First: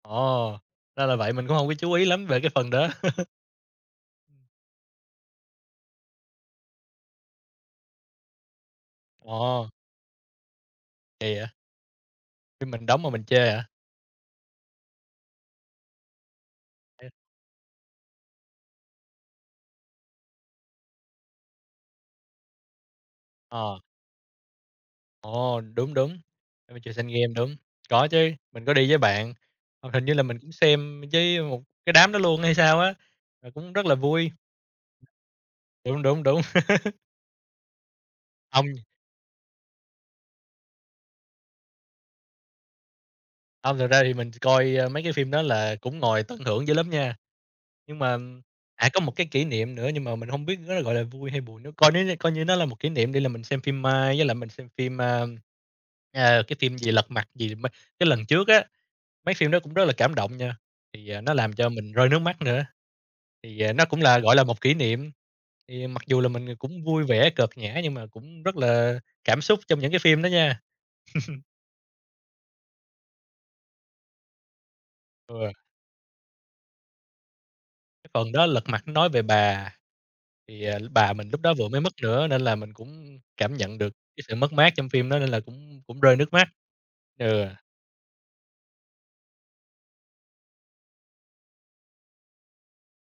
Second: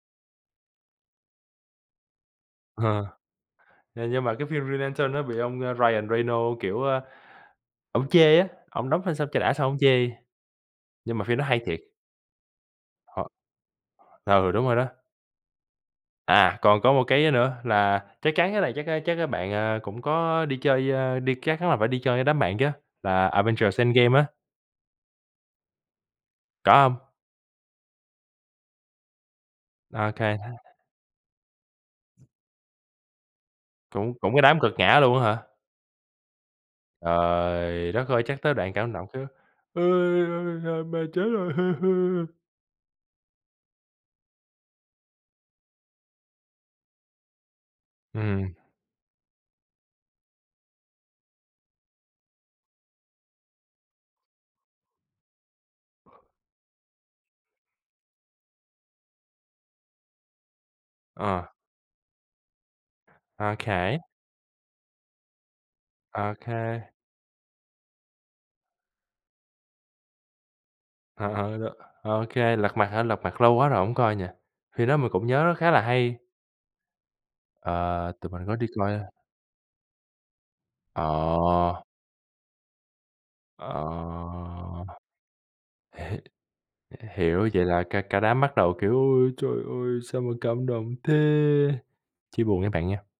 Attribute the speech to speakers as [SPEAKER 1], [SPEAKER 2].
[SPEAKER 1] Ồ! Ra là vậy. Mình cũng hông có chú ý lắm về cái phần đó.
[SPEAKER 2] Ờ. Ờ, nhưng mà cái phim Green Lantern đó bị ông Ryan Reynolds, kiểu, a, ổng chê á, ổng đóng phim xong cho đã xong
[SPEAKER 1] Wow!
[SPEAKER 2] ổng chê. Nhưng mà
[SPEAKER 1] Kỳ
[SPEAKER 2] phim đó
[SPEAKER 1] vậy?
[SPEAKER 2] hay thiệt.
[SPEAKER 1] Phim mình đóng mà mình
[SPEAKER 2] Ờ.
[SPEAKER 1] chê hả?
[SPEAKER 2] Ừ, đúng rồi đó. À, còn có một
[SPEAKER 1] [unintelligible]
[SPEAKER 2] cái, ơ, nữa là, chắc chắn cái này chắc, a, chắc, a, bạn, à, cũng có đi chơi, ơ, đi các chắn là phải đi chơi với đám bạn chứ, là Avengers:
[SPEAKER 1] Ờ.
[SPEAKER 2] EndGame á?
[SPEAKER 1] Ồ! Đúng, đúng.
[SPEAKER 2] Có hông?
[SPEAKER 1] Avengers: Endgame. Đúng, có chứ, mình có đi với bạn, hoặc hình
[SPEAKER 2] Ô
[SPEAKER 1] như là
[SPEAKER 2] kê.
[SPEAKER 1] mình cũng xem với một cái đám đó luôn hay sao á? Ờ, cũng rất là
[SPEAKER 2] Cũng
[SPEAKER 1] vui.
[SPEAKER 2] cũng cái đám cợt nhả luôn á hả?
[SPEAKER 1] Đúng, đúng, đúng.
[SPEAKER 2] Trời đất ơi! Chắc tới đoạn
[SPEAKER 1] Hông.
[SPEAKER 2] cảm động cái: "Ôi, ôi, ôi, mẹ chết rồi."
[SPEAKER 1] Hông, thật ra thì mình chỉ coi, ơ, mấy cái phim đó là cũng ngồi tận hưởng dữ lắm nha. Nhưng mà
[SPEAKER 2] Ừm.
[SPEAKER 1] à, có một cái kỷ niệm nữa, nhưng mà mình hông biết nó gọi là vui hay buồn nữa. Coi nó như coi như nó là một kỷ niệm đi, là mình xem phim Mai với lại mình xem phim, à, à, cái phim gì Lật Mặt gì mà cái lần trước á. Mấy phim đó cũng rất là cảm động nha, thì, à, nó
[SPEAKER 2] À.
[SPEAKER 1] làm cho mình rơi nước mắt nữa. Thì, à, nó
[SPEAKER 2] OK.
[SPEAKER 1] cũng là gọi là một kỷ niệm. Thì mặc dù là
[SPEAKER 2] Ô
[SPEAKER 1] mình, ờ, cũng
[SPEAKER 2] kê.
[SPEAKER 1] vui vẻ, cợt nhả, nhưng mà cũng rất là cảm xúc trong những cái phim đó nha.
[SPEAKER 2] Ờ, ờ, ờ. Ô kê, Lật Mặt hả? Lật Mặt lâu quá rồi hổng coi nhỉ? Phim đó mình cũng nhớ
[SPEAKER 1] Ừ.
[SPEAKER 2] nó khá là hay.
[SPEAKER 1] Cái
[SPEAKER 2] Ờ, tụi
[SPEAKER 1] phần
[SPEAKER 2] mình
[SPEAKER 1] đó,
[SPEAKER 2] có
[SPEAKER 1] Lật
[SPEAKER 2] đi
[SPEAKER 1] Mặt
[SPEAKER 2] coi,
[SPEAKER 1] nói
[SPEAKER 2] ơ
[SPEAKER 1] về bà, thì, à, bà mình lúc đó vừa mới
[SPEAKER 2] Ờ.
[SPEAKER 1] mất nữa nên là mình cũng cảm nhận
[SPEAKER 2] À!
[SPEAKER 1] được cái sự mất mát trong phim đó, nên là cũng cũng rơi
[SPEAKER 2] Hể
[SPEAKER 1] nước mắt.
[SPEAKER 2] h hiểu,
[SPEAKER 1] Ừ.
[SPEAKER 2] vậy là cả cả đám bắt đầu kiểu: "Ôi trời ơi! Sao mà cảm động thế!" Chia buồn với bạn nha!